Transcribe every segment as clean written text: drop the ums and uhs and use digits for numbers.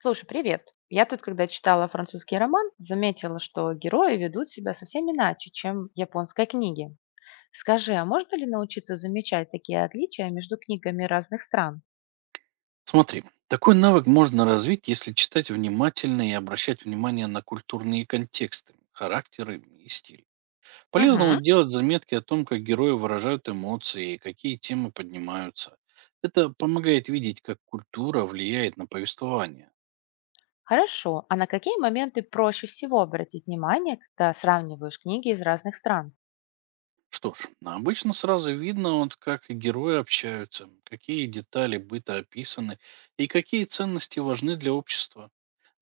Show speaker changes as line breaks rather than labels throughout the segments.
Слушай, привет. Я тут, когда читала французский роман, заметила, что герои ведут себя совсем иначе, чем в японской книге. Скажи, а можно ли научиться замечать такие отличия между книгами разных стран?
Смотри, такой навык можно развить, если читать внимательно и обращать внимание на культурные контексты, характеры и стиль. Полезно
Угу.
вот делать заметки о том, как герои выражают эмоции и какие темы поднимаются. Это помогает видеть, как культура влияет на повествование.
Хорошо. А на какие моменты проще всего обратить внимание, когда сравниваешь книги из разных стран?
Что ж, а обычно сразу видно, вот как герои общаются, какие детали быта описаны и какие ценности важны для общества.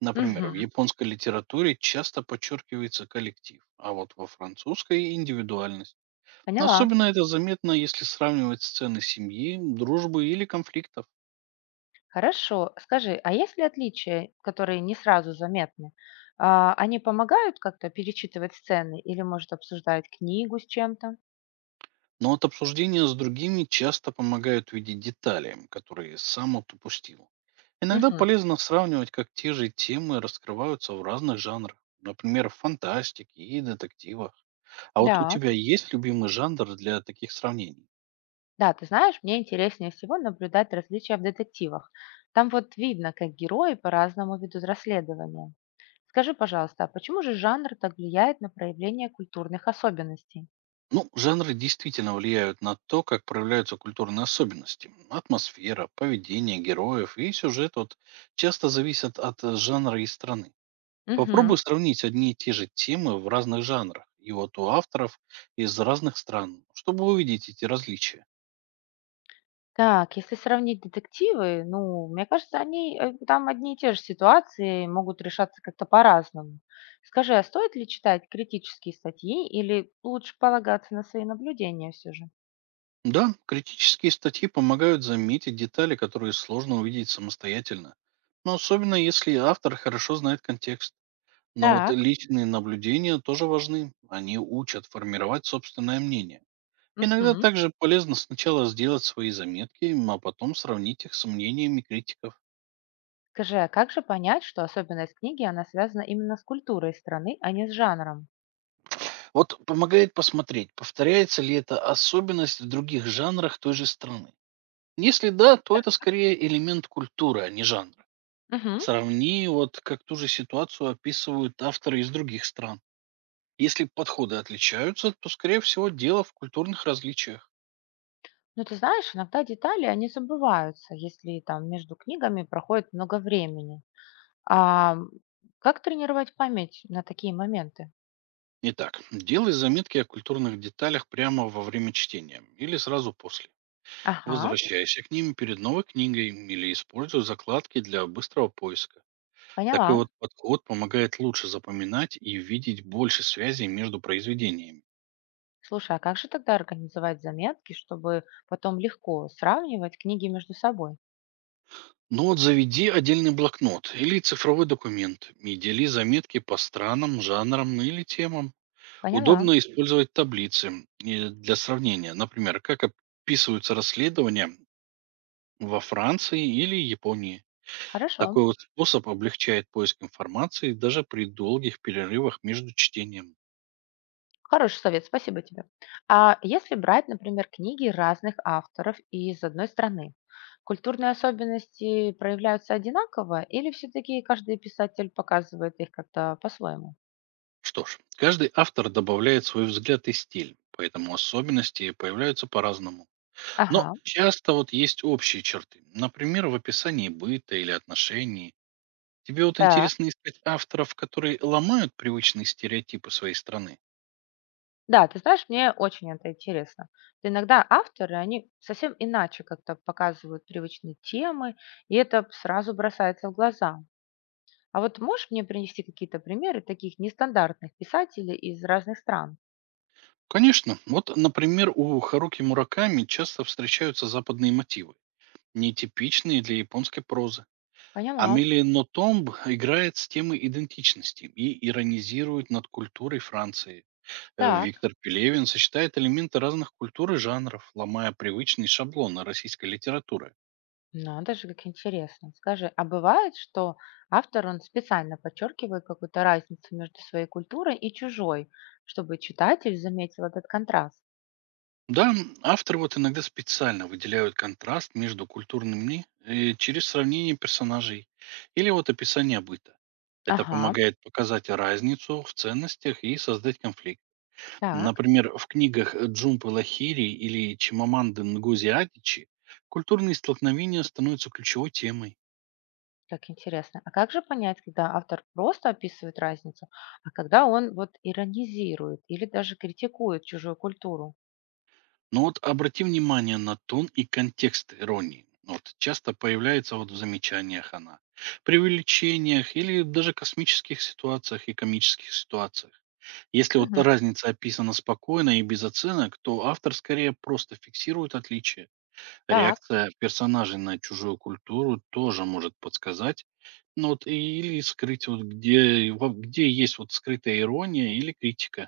Например, в
Угу.
японской литературе часто подчеркивается коллектив, а вот во французской– индивидуальность.
Поняла.
Особенно это заметно, если сравнивать сцены семьи, дружбы или конфликтов.
Хорошо. Скажи, а есть ли отличия, которые не сразу заметны? А, они помогают как-то перечитывать сцены или, может, обсуждать книгу с чем-то?
Но от обсуждения с другими часто помогают видеть детали, которые сам вот упустил. Иногда
Мгм.
полезно сравнивать, как те же темы раскрываются в разных жанрах, например, в фантастике и детективах. А вот у
Да,
тебя есть любимый жанр для таких сравнений?
да, ты знаешь, мне интереснее всего наблюдать различия в детективах. Там вот видно, как герои по-разному ведут расследование. Скажи, пожалуйста, а почему же жанр так влияет на проявление культурных особенностей?
Ну, жанры действительно влияют на то, как проявляются культурные особенности. Атмосфера, поведение героев и сюжет вот, часто зависят от жанра и страны.
Мгм.
Попробуй сравнить одни и те же темы в разных жанрах и вот у авторов из разных стран, чтобы увидеть эти различия.
Так, если сравнить детективы, ну, мне кажется, они там одни и те же ситуации могут решаться как-то по-разному. Скажи, а стоит ли читать критические статьи или лучше полагаться на свои наблюдения все же?
Да, критические статьи помогают заметить детали, которые сложно увидеть самостоятельно. Но особенно если автор хорошо знает контекст. Но вот
Так.
личные наблюдения тоже важны. Они учат формировать собственное мнение. Иногда
Мгм.
также полезно сначала сделать свои заметки, а потом сравнить их с мнениями критиков.
Скажи, а как же понять, что особенность книги, она связана именно с культурой страны, а не с жанром?
Вот помогает посмотреть, повторяется ли эта особенность в других жанрах той же страны. Если да, то это скорее элемент культуры, а не жанр.
Мгм.
Сравни вот как ту же ситуацию описывают авторы из других стран. Если подходы отличаются, то, скорее всего, дело в культурных различиях.
Ну, ты знаешь, иногда детали, они забываются, если там между книгами проходит много времени. А как тренировать память на такие моменты?
Итак, делай заметки о культурных деталях прямо во время чтения или сразу после.
Ага,
Возвращайся к ним перед новой книгой или используй закладки для быстрого поиска. Такой
поняла.
вот подход помогает лучше запоминать и видеть больше связей между произведениями.
Слушай, а как же тогда организовать заметки, чтобы потом легко сравнивать книги между собой?
Но вот заведи отдельный блокнот или цифровой документ и дели заметки по странам, жанрам или темам.
Поняла.
Удобно использовать таблицы для сравнения. Например, как описываются расследования во Франции или Японии.
Хорошо.
Такой вот способ облегчает поиск информации даже при долгих перерывах между чтением.
Хороший совет, спасибо тебе. А если брать, например, книги разных авторов из одной страны, культурные особенности проявляются одинаково или все-таки каждый писатель показывает их как-то по-своему?
Что ж, каждый автор добавляет свой взгляд и стиль, поэтому особенности появляются по-разному. Но
Ага,
часто вот есть общие черты. Например, в описании быта или отношений. Тебе вот
так.
интересно искать авторов, которые ломают привычные стереотипы своей страны?
Да, ты знаешь, мне очень это интересно. Иногда авторы, они совсем иначе как-то показывают привычные темы, и это сразу бросается в глаза. А вот можешь мне принести какие-то примеры таких нестандартных писателей из разных стран?
Конечно. Вот, например, у Харуки Мураками часто встречаются западные мотивы, нетипичные для японской прозы.
Поняла.
Амилия Нотомб играет с темой идентичности и иронизирует над культурой Франции.
Так.
Виктор Пелевин сочетает элементы разных культур и жанров, ломая привычные шаблоны российской литературы.
Надо же, как интересно. Скажи, а бывает, что автор, он специально подчеркивает какую-то разницу между своей культурой и чужой, чтобы читатель заметил этот контраст?
Да, авторы вот иногда специально выделяют контраст между культурными через сравнение персонажей или вот описание быта. Это
Ага,
помогает показать разницу в ценностях и создать конфликт.
так,
Например, в книгах Джумпы Лахири или Чимаманды Нгузи Адичи культурные столкновения становятся ключевой темой.
как интересно. А как же понять, когда автор просто описывает разницу, а когда он вот иронизирует или даже критикует чужую культуру?
Но вот обрати внимание на тон и контекст иронии. Ну вот часто появляется вот в замечаниях она, преувеличениях или даже космических ситуациях и комических ситуациях. Если вот
Мгм.
разница описана спокойно и без оценок, то автор скорее просто фиксирует отличия.
Так,
Реакция персонажей на чужую культуру тоже может подсказать, ну вот или скрыть вот где, где есть вот скрытая ирония или критика.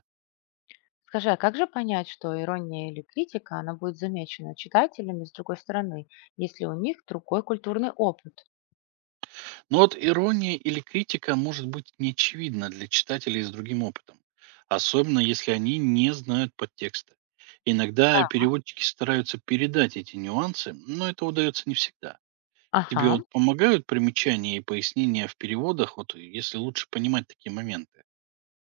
скажи, а как же понять, что ирония или критика, она будет замечена читателями с другой стороны, если у них другой культурный опыт?
Но вот ирония или критика может быть неочевидна для читателей с другим опытом, особенно если они не знают подтекста. Иногда
Да.
переводчики стараются передать эти нюансы, но это удается не всегда. Тебе
Ага.
вот помогают примечания и пояснения в переводах, вот если лучше понимать такие моменты.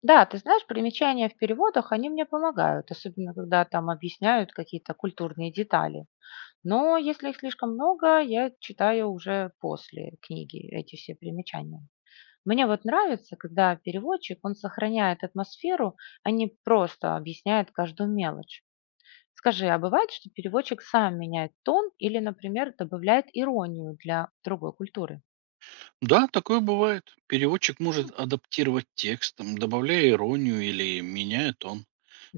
Да, ты знаешь, примечания в переводах, они мне помогают, особенно когда там объясняют какие-то культурные детали. Но если их слишком много, я читаю уже после книги эти все примечания. Мне вот нравится, когда переводчик, он сохраняет атмосферу, а не просто объясняет каждую мелочь. Скажи, а бывает, что переводчик сам меняет тон или, например, добавляет иронию для другой культуры?
Да, такое бывает. Переводчик
Ну,
может адаптировать текст, там, добавляя иронию или меняя тон,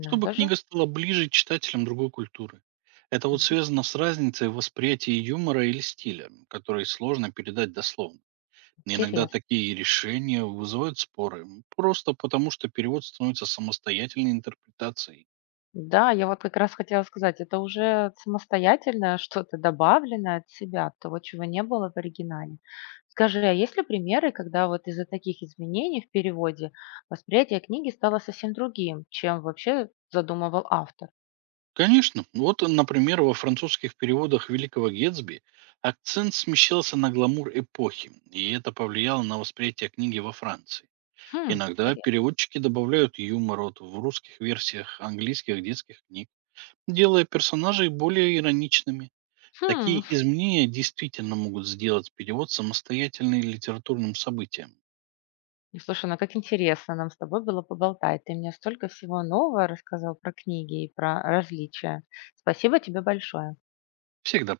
чтобы
же.
книга стала ближе читателям другой культуры. Это вот
М,
связано с разницей в восприятии юмора или стиля, который сложно передать дословно. Иногда
Интересно.
такие решения вызывают споры, просто потому что перевод становится самостоятельной интерпретацией.
Да, я вот как раз хотела сказать, это уже самостоятельное что-то добавленное от себя, от того, чего не было в оригинале. Скажи, а есть ли примеры, когда вот из-за таких изменений в переводе восприятие книги стало совсем другим, чем вообще задумывал автор?
Конечно. Вот, например, во французских переводах «Великого Гетсби» акцент смещался на гламур эпохи, и это повлияло на восприятие книги во Франции.
Хм,
Иногда переводчики добавляют юмор вот в русских версиях английских детских книг, делая персонажей более ироничными.
хм.
Такие изменения действительно могут сделать перевод самостоятельным литературным событием.
Ну, слушай, ну как интересно нам с тобой было поболтать. Ты мне столько всего нового рассказал про книги и про различия. Спасибо тебе большое.
Всегда